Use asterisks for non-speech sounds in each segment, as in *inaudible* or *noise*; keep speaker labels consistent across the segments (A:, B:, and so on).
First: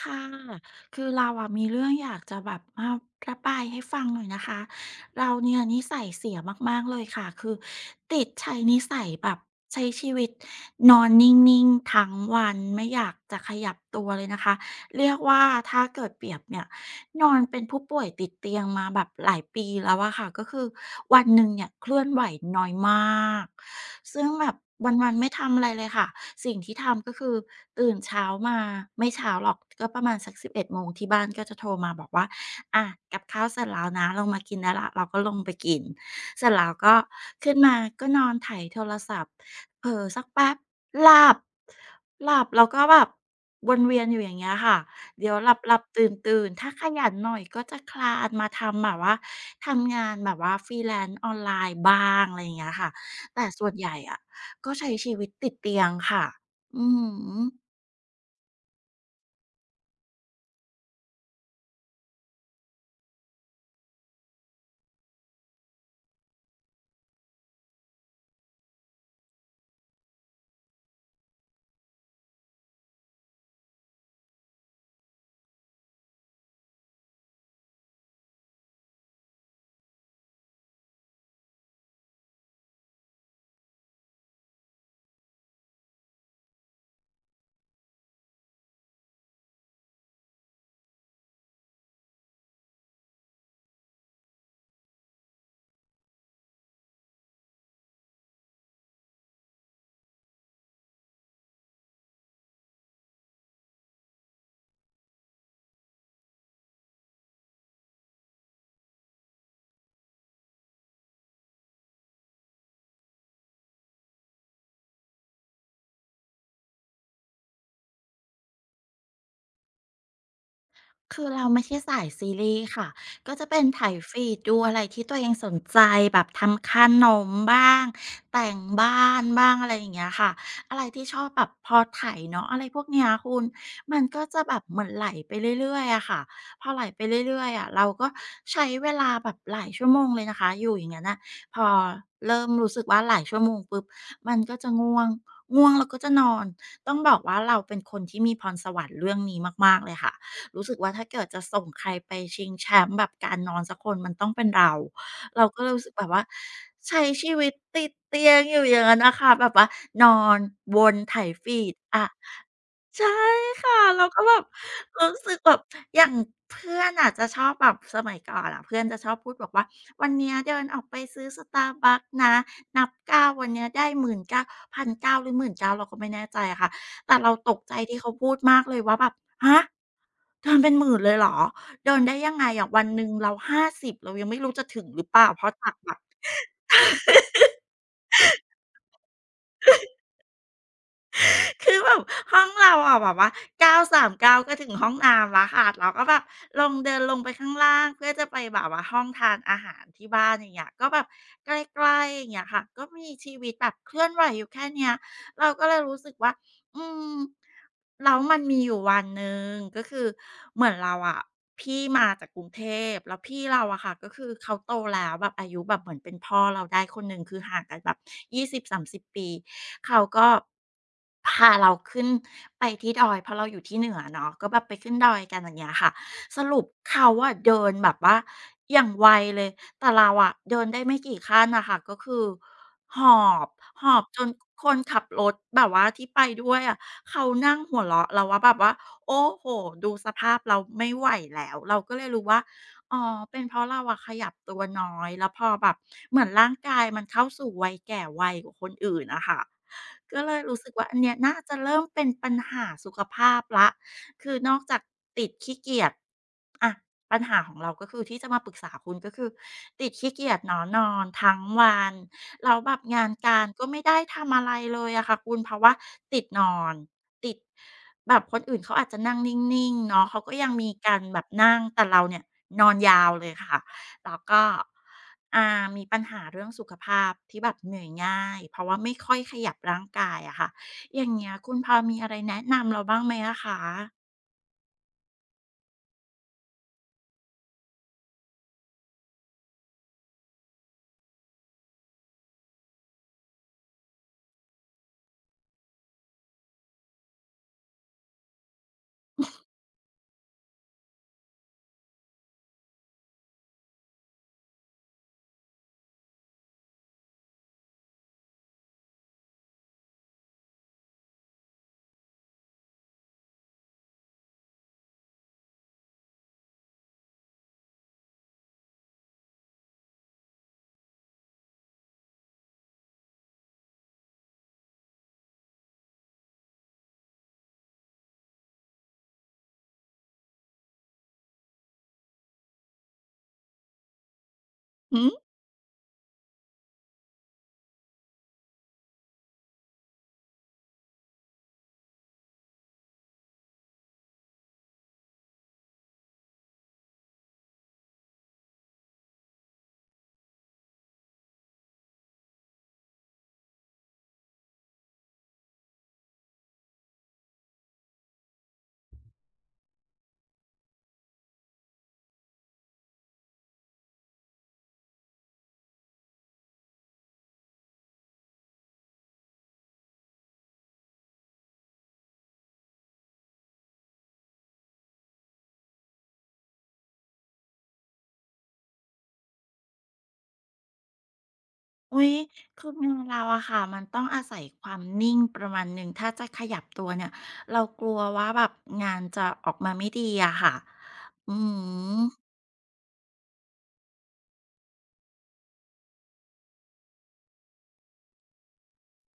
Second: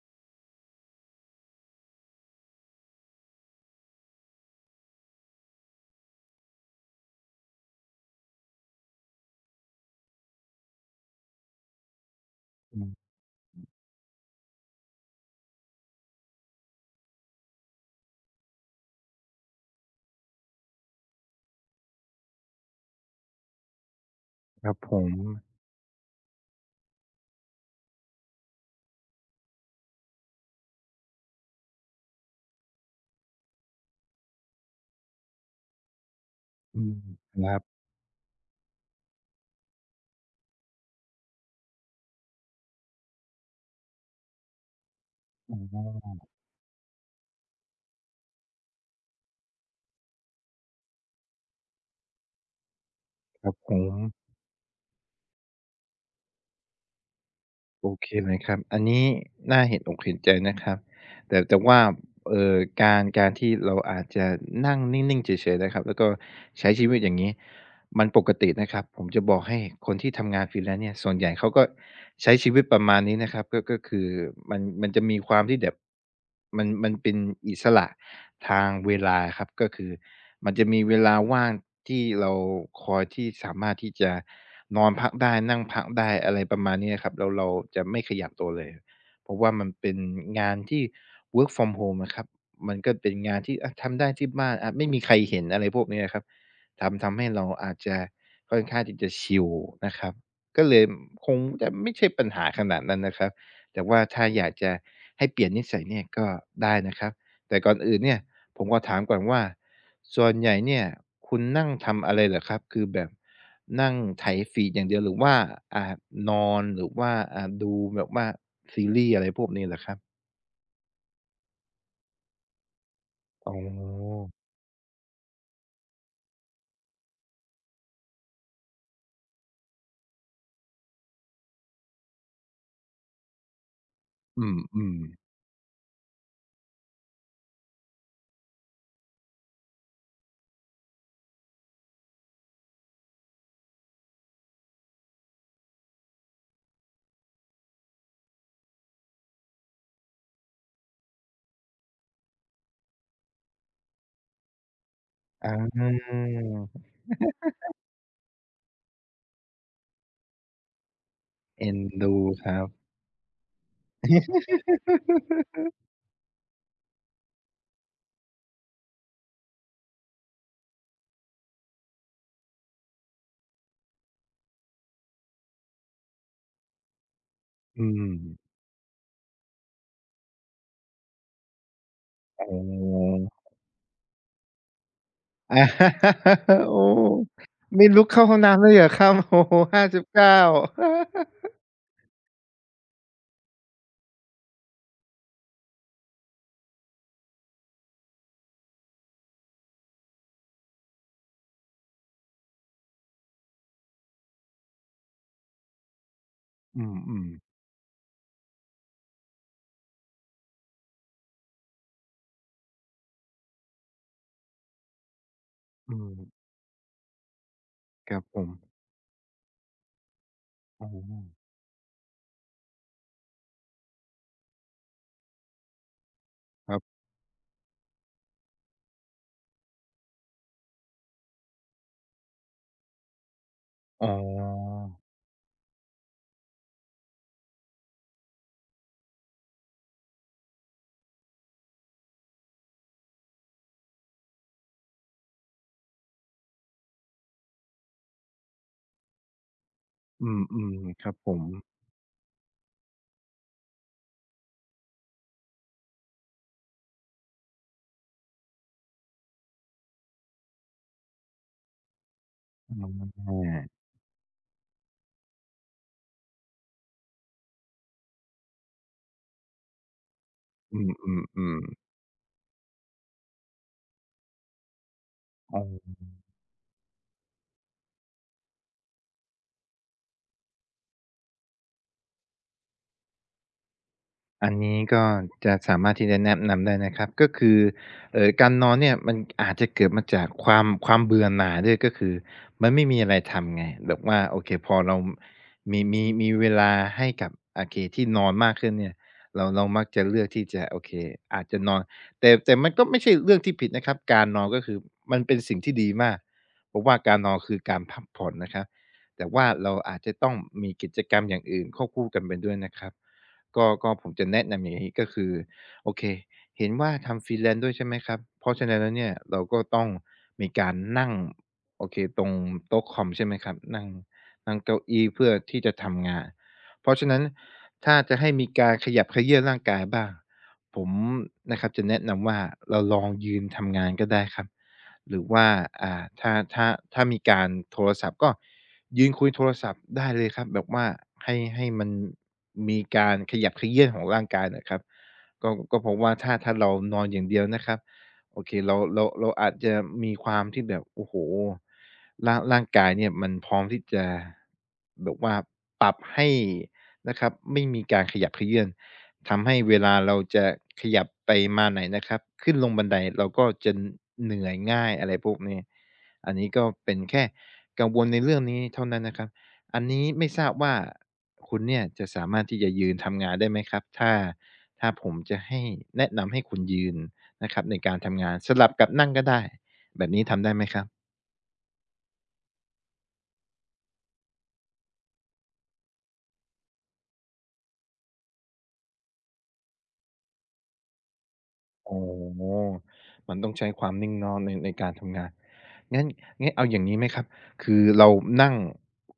A: ค่ะ คือเราอะมีเรื่องอยากจะแบบมาระบายให้ฟังหน่อยนะคะ เราเนี่ยนิสัยเสียมากๆเลยค่ะ คือติดใช้นิสัยแบบใช้ชีวิตนอนนิ่งๆทั้งวัน
B: อื
A: ไม่อ
B: ม
A: ยากจะขยับตัวเลยนะคะ เรียกว่าถ้าเกิดเปรียบเนี่ยนอนเป็นผู้ป่วยติดเตียงมาแบบหลายปีแล้วอะค่ะ ก็คือวันหนึ่งเนี่ยเคลื่อนไหวน้อยมากซึ่งแบบ
B: ครับ
A: ว
B: ผ
A: ั
B: ม
A: นๆไม่ทำอะไรเลยค่ะ สิ่งที่ทำก็คือตื่นเช้ามาไม่เช้าหรอกก็ประมาณสัก1ดโมงที่บ้านก็จะโทรมาบอกว่าอะกับข้าวเสร็จแล้วนะลงมากินได้ละเราก็ลงไปกินเสร็จแล้ว
B: อืม
A: ก็
B: ค
A: ขึ้
B: รั
A: นมา
B: บ
A: ก็นอนไถโทรศัพท์เผลอสักแป๊บหลับหลับแล้วก็แบบวนเวียนอยู่อย่างเงี้ยค่ะเดี๋ยวหลั
B: อ๋
A: บหลับตื่น
B: อ
A: ตื่นถ้าขยันหน่อยก็จะคลานมาทำแบบว่าทำงานแบบว่าฟรีแลนซ์ออนไลน์บ้างอะไรอย่างเงี้ยค่ะ
B: ค
A: แต่
B: รับ
A: ส่ว
B: ผ
A: นให
B: ม
A: ญ่อะ ก็ใช้ชีวิตติดเตียงค่ะ อือหือ
B: โอเคเลยครับอันนี้น่าเห็นอกเห็นใจนะครับแต่ว่าเอ่อการที่เราอาจจะนั่งนิ่งๆเฉยๆนะครับแล้วก็ใช้ชีวิตอย่างงี้มันปกตินะครับผมจะบอกให้คนที่ทำงาน Freelance เนี่ยส่วนใหญ่เขาก็ใช้ชีวิตประมาณนี้นะครับก็คือมันจะมีความที่แบบมันเป็นอิสระทางเวลาครับก็คือมันจะมีเวลาว่างที่เราคอยที่สามารถที่จะ นอนพักได้นั่งพักได้อะไรประมาณนี้ครับเราจะไม่ขยับตัวเลยเพราะว่ามันเป็นงานที่ work from home อะครับมันก็เป็นงานที่อาทำได้ที่บ้านอาไม่มีใครเห็นอะไรพวกนี้อะครับทำให้เราอาจจะค่อนข้างที่จะชิลนะครับก็เลยคงจะไม่ใช่ปัญหาขนาดนั้นนะครับแต่ว่าถ้าอยากจะให้เปลี่ยนนิสัยเนี่ยก็ได้นะครับแต่ก่อนอื่นเนี่ยผมขอถามก่อนว่าส่วนใหญ่เนี่ยคุณนั่งทำอะไรเหรอครับคือแบบ นั่งไถฟีดอย่างเดียวหรือว่าอ่านอนหรือว่าดูแบบว่าซีรีส์อะไรพวกนี้เหรอครับ
A: คือเราไม่ใช่สายซีรีส์ค่ะ ก็จะ
B: อ๋อ
A: เป็นไถฟีดดูอะไรที่ตัวเองสนใจแบบทำขนมบ้างแต่งบ้านบ้างอะไรอย่างเงี้ยค่ะอะไรที่ชอบแบบพอไถเนาะอะไรพวกเนี้ยคุณมันก็จะ
B: อื
A: แบบเหมือน
B: ม
A: ไหล
B: ๆ
A: ไปเรื่อยๆอะค่ะพอไหลไปเรื่อยๆอะเราก็ใช้เวลาแบบหลายชั่วโมงเลยนะคะอยู่อย่างงั้นนะพอเริ่มรู้สึกว่าหลายชั่วโมงปุ๊บมันก็จะง่วงง่วงแล้วก็จะนอนต้องบอกว่าเราเป็นคนที่มีพรสวรรค์เรื่องนี้มากๆเลยค่ะ รู้สึกว่าถ้าเกิดจะส่งใครไปชิงแชมป์แบบการนอนสักคนมันต้องเป็นเราเรา
B: อ
A: ก็เลยรู้สึกแบบ
B: า
A: ว่าใช้ชีวิตติดเตียงอยู่อย่างนั้นน่ะค่ะแบบว่านอนวนไถฟี
B: เอ็
A: ด
B: น
A: อะ
B: ดูครับ
A: ใช่ค่ะเราก็แบบรู้สึกแบบอย่างเพื่อนอะจะชอบแบบสมัยก่อนอะเพื่อนจะชอบพูดบอกว่าวันเนี้ยเดินออกไปซื้อ Starbucks นะนับเก้าวันเนี้ยได้1า0ันเ9 0 0หรือ 19,000" เก้าเราก็ไม่แน่ใจอะค่ะแต่เราตกใจ
B: อื
A: ที่เขา
B: ม
A: พูดมากเลยว่าแบบฮะ เดินเป็นหมื่นเลยเหรอเดินได้ยัง
B: อ๋
A: ไงอะวันหนึ่ง
B: อ
A: เรา50เรายังไม่รู้จะถึงหรือเปล่าเพราะ
B: อา
A: จากแบบ
B: *laughs* โอ้ไม่ลุกเข้าห้องน้ำเลยเหรอครับ *laughs* โอ้โฮห้าสิบเก้า *laughs*
A: *laughs* คือแบบห้องเราอะแบบว่า939กาวก็ถึงห้องน้ำแล้วค่ะเราก็แบบลงเดินลงไปข้างล่างเพื่อจะไปแบบว่าห้องทานอาหารที่บ้านอย่างเงี้ยก็แบบใกล้ๆอย่างเงี้ยค่ะก็มีชีวิตแบบเคลื่อนไหวอยู่แค่เนี้ยเราก็เลยรู้สึกว่า
B: อื
A: อืม
B: มๆ
A: แล้วมันมีอยู่วันหนึ่งก็คือเหมือนเราอะพี่มาจากกรุงเทพแล้วพี่เราอะค่ะก็คือเขาโตแล้วแบบอายุแบบเห
B: อื
A: มือนเป็นพ่อ
B: ม
A: เราได้คนหนึ่งคือห่างกันแบบ
B: ครับผม
A: 20-30ปีเขาก็
B: อ๋อ
A: พาเราขึ้นไปที่ดอยเพราะเราอยู่ที่เหนือเนาะก็แบบไปขึ้นดอยกันอย่างเงี้ยค่ะ สรุป
B: ครับ
A: เขาอะเดินแบบว่าอย่างไวเลย แต่เราอะเดินได้ไม่กี่ขั้นน่ะค่ะก็คือหอบหอบ
B: อ๋อ
A: จนคนขับรถแบบว่าที่ไปด้วยอะเขานั่งหัวเราะเราว่าแบบว่าโอ้โฮดูสภาพเราไม่ไหวแล้วเราก็เลยรู้ว่าอ๋อเป็นเพราะเราอะขยับตัวน้อยแล้วพอแบบเหมือนร่างกายมันเข้าสู่วัยแก่ไวกว่าคนอื่นน่ะค่ะก็
B: อื
A: เลยรู้สึก
B: ม
A: ว่าอัน
B: ๆค
A: เนี้
B: รับ
A: ย
B: ผ
A: น่า
B: ม
A: จะเริ่มเป็นปัญหาสุขภาพแล้วคือนอกจากติดขี้เกียจ อะปัญหาของเราก็คือที่จะมาปรึกษาคุณก็คือติดขี้เกียจเนอะนอนทั้งวันแล้วแบบงาน
B: อา
A: การก็ไม่ได้ทำอะไรเลยอะค่ะคุณเพราะว่าติดนอนติดแบบคนอื่นเขาอาจจะนั่งนิ่งๆเนาะเขาก็ยังมี
B: อื
A: การแบบนั่ง
B: ม
A: แต่
B: ๆ
A: เราเนี่ยนอนยาวเลยค่ะแล้วก็อ่า
B: ๆอ๋
A: มี
B: อ
A: ปัญหาเรื่องสุขภาพที่แบบเหนื่อยง่ายเพราะว่าไม่ค่อยขยับร่างกายอะค่ะอย่างเงี้ยคุณพอมีอะไรแนะนำเราบ้างไหมอะคะ
B: อันนี้ก็จะสามารถที่จะแนะนำได้นะครับก็คือการนอนเนี่ยมันอาจจะเกิดมาจากความเบื่อหน่ายด้วยก็คือมันไม่มีอะไรทำไงแบบว่าโอเคพอเรามีเวลาให้กับโอเคที่นอนมากขึ้นเนี่ยเรามักจะเลือกที่จะโอเคอาจจะนอนแต่มันก็ไม่ใช่เรื่องที่ผิดนะครับการนอนก็คือมันเป็นสิ่งที่ดีมากเพราะว่าการนอนคือการพักผ่อนนะครับแต่ว่าเราอาจจะต้องมีกิจกรรมอย่างอื่นควบคู่กันไปด้วยนะครับ ก็ผมจะแนะนำอย่างนี้ก็คือโอเคเห็นว่าทำ freelance ด้วยใช่ไหมครับเพราะฉะนั้นแล้วเนี่ยเราก็ต้องมีการนั่งโอเคตรงโต๊ะคอมใช่ไหมครับนั่งนั่งเก้าอี้เพื่อที่จะทำงานเพราะฉะนั้นถ้าจะให้มีการขยับเขยื้อนร่างกายบ้างผมนะครับจะแนะนำว่าเราลองยืนทำงานก็ได้ครับ หรือว่าอ่าถ้าถ้าถ้ามีการโทรศัพท์ก็ยืนคุยโทรศัพท์ได้เลยครับแบบว่าให้มันมีการขยับเขยื้อนของร่างกายหน่อยครับก็เพราะว่าถ้าเรานอนอย่างเดียวนะครับโอเคเราอาจจะมีความที่แบบโอ้โฮร่างกายเนี่ยมันพร้อมที่จะแบบว่าปรับให้นะครับไม่มีการขยับเขยื้อน ทำให้เวลาเราจะขยับไปมาไหนนะครับขึ้นลงบันไดเราก็จะเหนื่อยง่ายอะไรพวกนี้อันนี้ก็เป็นแค่กังวลในเรื่องนี้เท่านั้นนะครับอันนี้ไม่ทราบว่าคุณเนี่ยจะสามารถที่จะยืนทำงานได้ไหมครับถ้าผมจะให้แนะนำให้คุณยืนนะครับในการทำงานสลับกับนั่งก็ได้แบบนี้ทำได้ไหมครับ
A: อุ๊ยคือมือเราอะค่ะ มันต้องอาศัยความนิ่งประมาณหนึ่งถ้าจะขยับตัวเนี่ย เรากลัวว่าแบบงานจะออกมาไม่ดีอะค่ะ อือ
B: โอ้
A: ฮึ
B: มันต้องใช้ความนิ่งนอนในการทำงานงั้นงั้นเอาอย่างงี้ไหมครับคือเรานั่ง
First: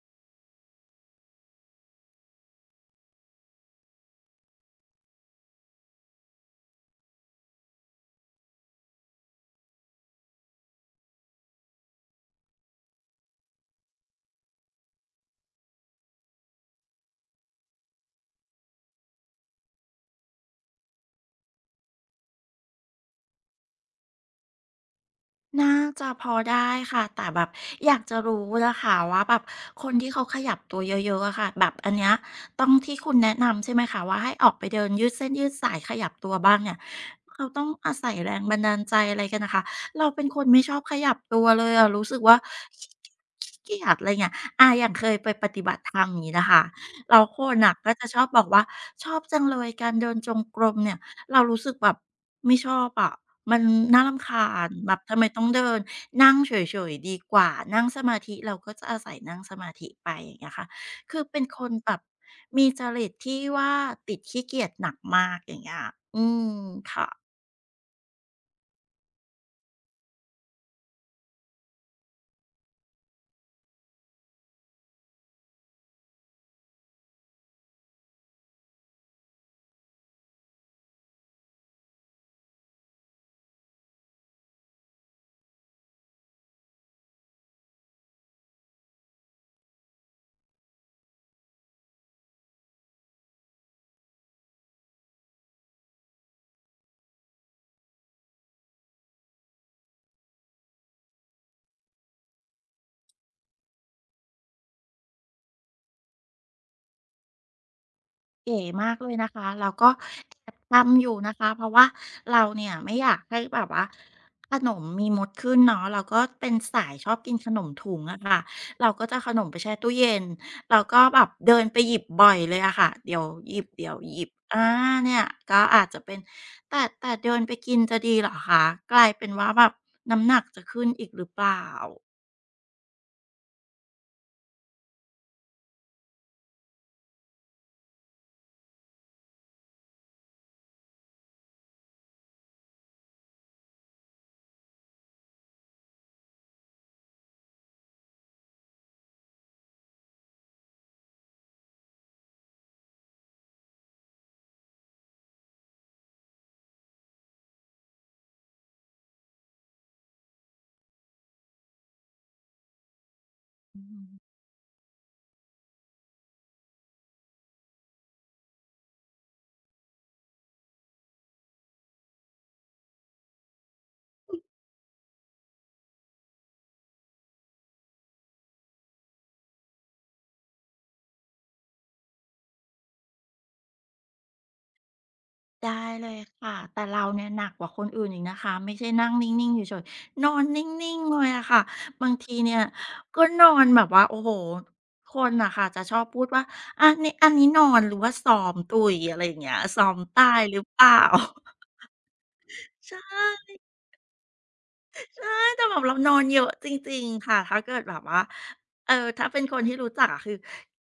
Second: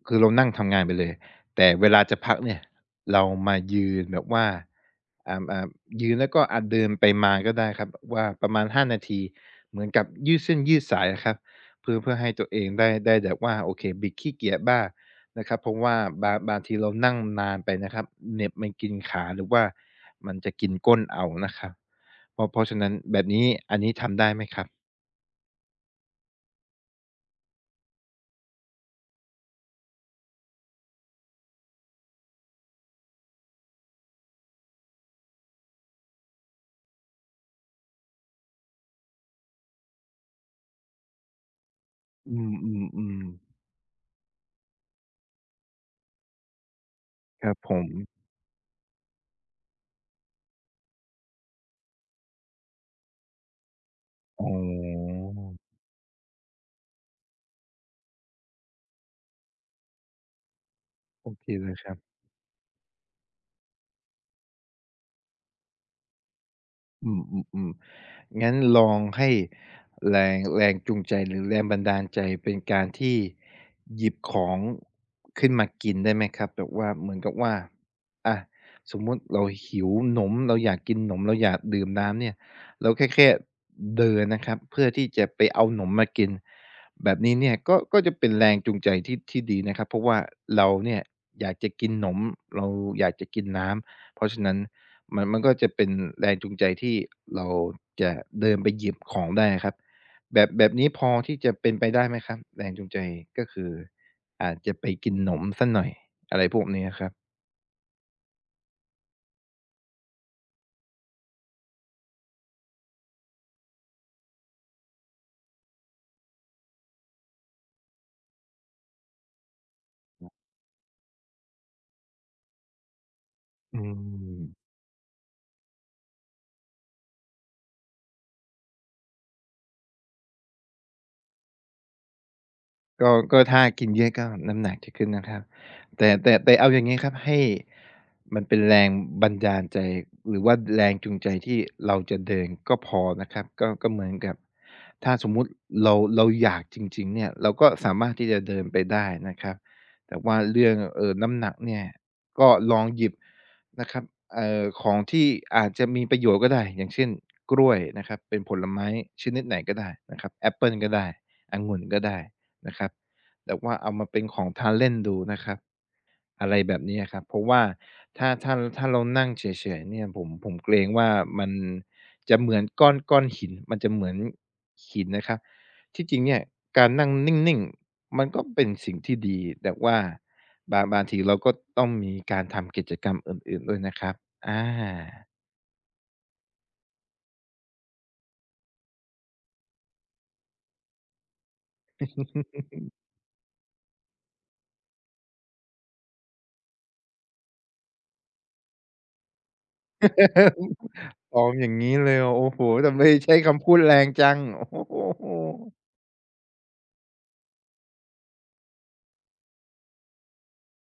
B: คือเรานั่งทำงานไปเลย แต่เวลาจะพักเนี่ยเรามายืนแบบว่าอ่าอ่ายืนแล้วก็เดินไปมาก็ได้ครับว่าประมาณ5นาทีเหมือนกับยืดเส้นยืดสายอะครับเพื่อให้ตัวเองได้แบบว่าโอเคบิดขี้เกียจบ้างนะครับเพราะว่าบางทีเรานั่งนานไปนะครับเหน็บมันกินขาหรือว่ามันจะกินก้นเอานะครับ เพราะฉะนั้นแบบนี้อันนี้ทำได้ไหมครับ
A: น่าจะพอได้ค่ะแต่แบบอยากจะรู้นะคะว่าแบบคนที่เขาขยับตัวเยอะๆอะค่ะแบบอันเนี้ยต้องที่คุณแนะนำใช่ไหมคะว่าให้ออกไปเดินยืดเส้นยืดสายขยับตัวบ้างเนี่ยเขาต้องอาศัยแรงบันดาลใจอะไรกันนะคะเราเป็นคนไม่ชอบขยับตัวเลยอะรู้สึก
B: อื
A: ว่าขี้
B: มๆ
A: ขี้
B: ๆ
A: เกียจอะไรเงี้ยอาอย่างเคยไปปฏิบัติธรรมอย่างนี้นะคะเราค
B: ครั
A: น
B: บผ
A: น่ะ
B: ม
A: ก็จะชอบบอกว่าชอบจังเลยการเดินจงกรมเนี่ย เรารู้สึกแบบไม่ชอบอะมันน่ารำ
B: อ๋
A: คาญ แบบ
B: อ
A: ทำไมต้องเดิน นั่งเฉยๆดีกว่านั่งสมาธิ เราก็จะอาศัยนั่งสมาธิไปอย่างเงี้ยค่ะ คือ
B: โอ
A: เป็น
B: เค
A: ค
B: เล
A: น
B: ยค
A: แบ
B: รับ
A: บมีจริตที่ว่าติดขี้เกียจหนักมากอย่างเงี้ยอืมค่ะ
B: อืมงั้นลองให้แรงแรงจูงใจหรือแรงบันดาลใจเป็นการที่หยิบของขึ้นมากินได้ไหมครับแบบว่าเหมือนกับว่าอ่ะสมมุติเราหิวหนมเราอยากกินหนมเราอยากดื่มน้ำเนี่ยเราแค่เดินนะครับเพื่อที่จะไปเอาหนมมากินแบบนี้เนี่ยก็จะเป็นแรงจูงใจที่ดีนะครับเพราะว่าเราเนี่ยอยากจะกินหนมเราอยากจะกินน้ำเพราะฉะนั้น มันก็จะเป็นแรงจูงใจที่เราจะเดินไปหยิบของได้ครับแบบนี้พอที่จะเป็นไปได้ไหมครับแรงจูงใจก็คืออาจจะไปกินหนมสักหน่อยอะไรพวกนี้ะครับ
A: เก๋มากเลยนะคะแล้วก็แอบทำอยู่นะคะเพราะว่าเราเนี่ยไม่อยากให้แบบว่าขนมมีมดขึ้นเนาะเราก็เป็นสายชอบกินขนมถุงอะค่ะเราก็จะเอาขนมไปแช่ตู้เย็นเราก็แบบเดินไปหยิบบ่อยเลยอะค่ะเดี๋ยวหยิบ
B: อื
A: เดี๋ยวหยิบอา
B: ม
A: เนี่ยก็อาจจะเป็นแต่เดินไปกินจะดีเหรอคะกลายเป็นว่าแบบน้ำหนักจะขึ้นอีกหรือเปล่า
B: ก็ถ้ากินเยอะก็น้ำหนักจะขึ้นนะครับแต่เอาอย่างงี้ครับให้มันเป็นแรงบันดาลใจหรือว่าแรงจูงใจที่เราจะเดินก็พอนะครับก็เหมือนกับถ้าสมมุติเราอยากจริงๆเนี่ยเราก็สามารถที่จะเดินไปได้นะครับแต่ว่าเรื่องน้ำหนักเนี่ยก็ลองหยิบนะครับของที่อาจจะมีประโยชน์ก็ได้อย่างเช่นกล้วยนะครับเป็นผลไม้ชนิดไหนก็ได้นะครับแอปเปิลก็ได้องุ่นก็ได้ นะครับแต่ว่าเอามาเป็นของทานเล่นดูนะครับอะไรแบบนี้อะครับเพราะว่าถ้าเรานั่งเฉยๆเนี่ยผมเกรงว่ามันจะเหมือนก้อนหินมันจะเหมือนหินนะครับที่จริงเนี่ยการนั่งนิ่งๆมันก็เป็นสิ่งที่ดีแต่ว่าบางทีเราก็ต้องมีการทำกิจกรรมอื่นๆด้วยนะครับอา *laughs*
A: ได้เลยค่ะแต่เราเนี่ยหนักกว่าคนอื่นอีกนะคะไม่ใช่นั่งนิ่งๆเฉยๆนอนนิ่งๆเลยอะค่ะบางทีเนี่ยก็นอนแบบว่าโอ้โหคนอ่ะค่ะจะชอบพูดว่าอันนี้นอนหรือว่าซ้อมตุยอะไรอย่างเงี้ยซ้อมตายหรือเปล่า
B: อ๋ออ
A: *laughs*
B: ย่างงี้เลยเหรอโอ้โฮ
A: ใช
B: ทำไมใช้
A: ่
B: คำพูดแรงจังโอ้โฮ
A: ใช่แต่แบบเรานอนเยอะจริงๆค่ะถ้าเกิดแบบว่าเออถ้าเป็นคนที่รู้จักอะคือ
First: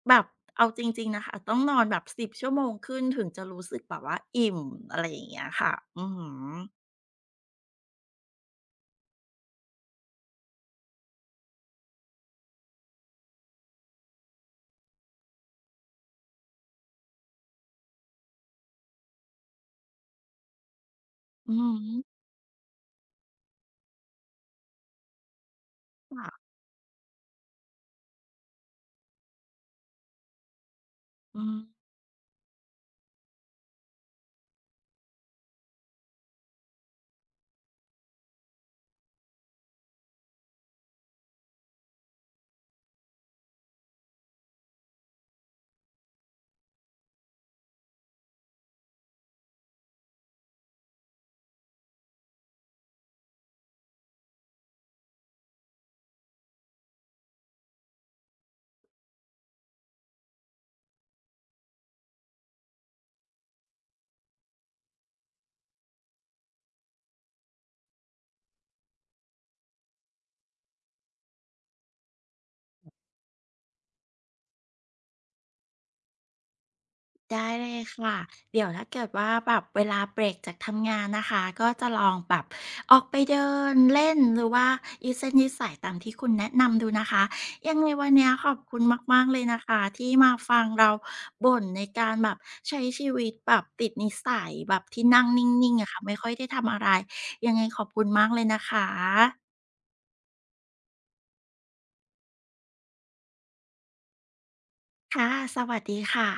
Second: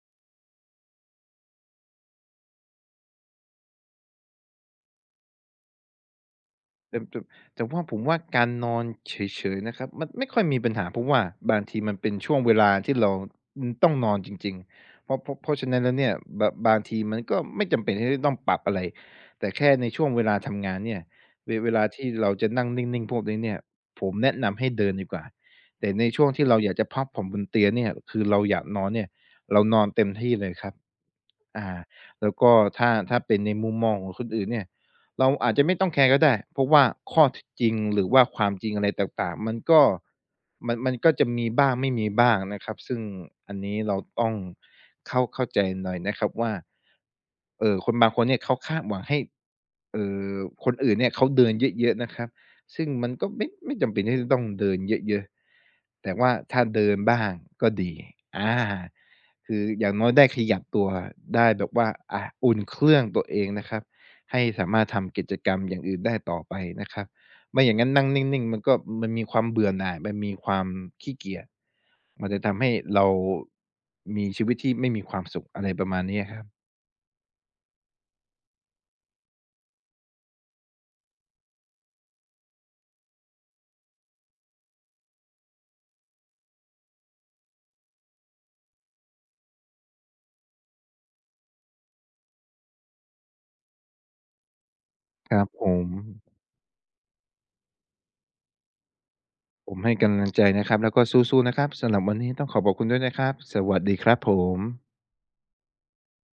A: แบบเอาจริงๆนะคะต้องนอนแบบ10 ชั่วโมงขึ้นถึงจะรู้สึกแบบว่าอิ่มอะไรอย่างเงี้ยค่ะอือหือ
B: แต่แต่ว่าผมว่าการนอนเฉยๆนะครับมันไม่ค่อยมีปัญหาเพราะว่าบางทีมันเป็นช่วงเวลาที่เราอืมต้องนอนจริงๆเพราะฉะนั้นแล้วเนี่ยบบางทีมันก็ไม่จำเป็นที่จะต้องปรับอะไรแต่แค่ในช่วงเวลาทำงานเนี่ยเว
A: อื
B: เวลาที่
A: ม
B: เราจะนั่งนิ่งๆพวกนี้เนี่ยผมแนะนำให้เดินดีกว่าแต่ในช่วง
A: ค่ะ
B: ที่เราอยากจะพักผ่อนบนเตียงเนี่ยคือเราอยากนอนเนี่ยเรานอนเต็มที่เลยครับ
A: อืม
B: อาแล้วก็ถ้าเป็นในมุมมองของคนอื่นเนี่ย เราอาจจะไม่ต้องแคร์ก็ได้ เพราะว่าข้อเท็จจริงหรือว่าความจริงอะไรต่างๆมันก็มันก็จะมีบ้างไม่มีบ้างนะครับซึ่งอันนี้เราต้องเข้าใจหน่อยนะครับว่าคนบางคนเนี่ยเขาคาดหวังให้เอ่อคนอื่นเนี่ยเขาเดินเยอะๆนะครับซึ่งมันก็ไม่จำเป็นที่จะต้องเดินเยอะๆแต่ว่าถ้าเดินบ้างก็ดีอาคืออย่างน้อยได้ขยับตัวได้แบบว่าอะอุ่นเครื่องตัวเองนะครับ ให้สามารถทำกิจกรรมอย่างอื่นได้ต่อไปนะครับไม่อย่างงั้นนั่งนิ่งๆมันก็มันมีความเบื่อหน่ายมันมีความขี้เกียจมันจะทำให้เรามีชีวิตที่ไม่มีความสุขอะไรประมาณนี้อะครับ
A: ได้เลยค่ะเดี๋ยวถ้าเกิดว่าแบบเวลาเบรกจากทำงานนะคะก็จะลองแบบออกไปเดินเล่นหรือว่ายืดเส้นยืดสายตามที่คุณแนะนำดูนะคะยังไงวันเนี้ยขอบคุณมากๆเลยนะคะที่มาฟังเราบ่นในการแบบใช้ชีวิตแบบติดนิสัยแบบที่นั่ง
B: ครับผ
A: นิ่งๆ
B: ม
A: อะค่ะไม่ค่อยได้ทำอะไรยังไงขอบคุณมากเลยนะคะ
B: ให้กำลังใจนะครับแล้วก็สู้ๆนะครับสำหรับวันนี้ต้องขอบคุณด้วยนะครับสวัสดีครับผม
A: ค่ะสวัสดีค่ะ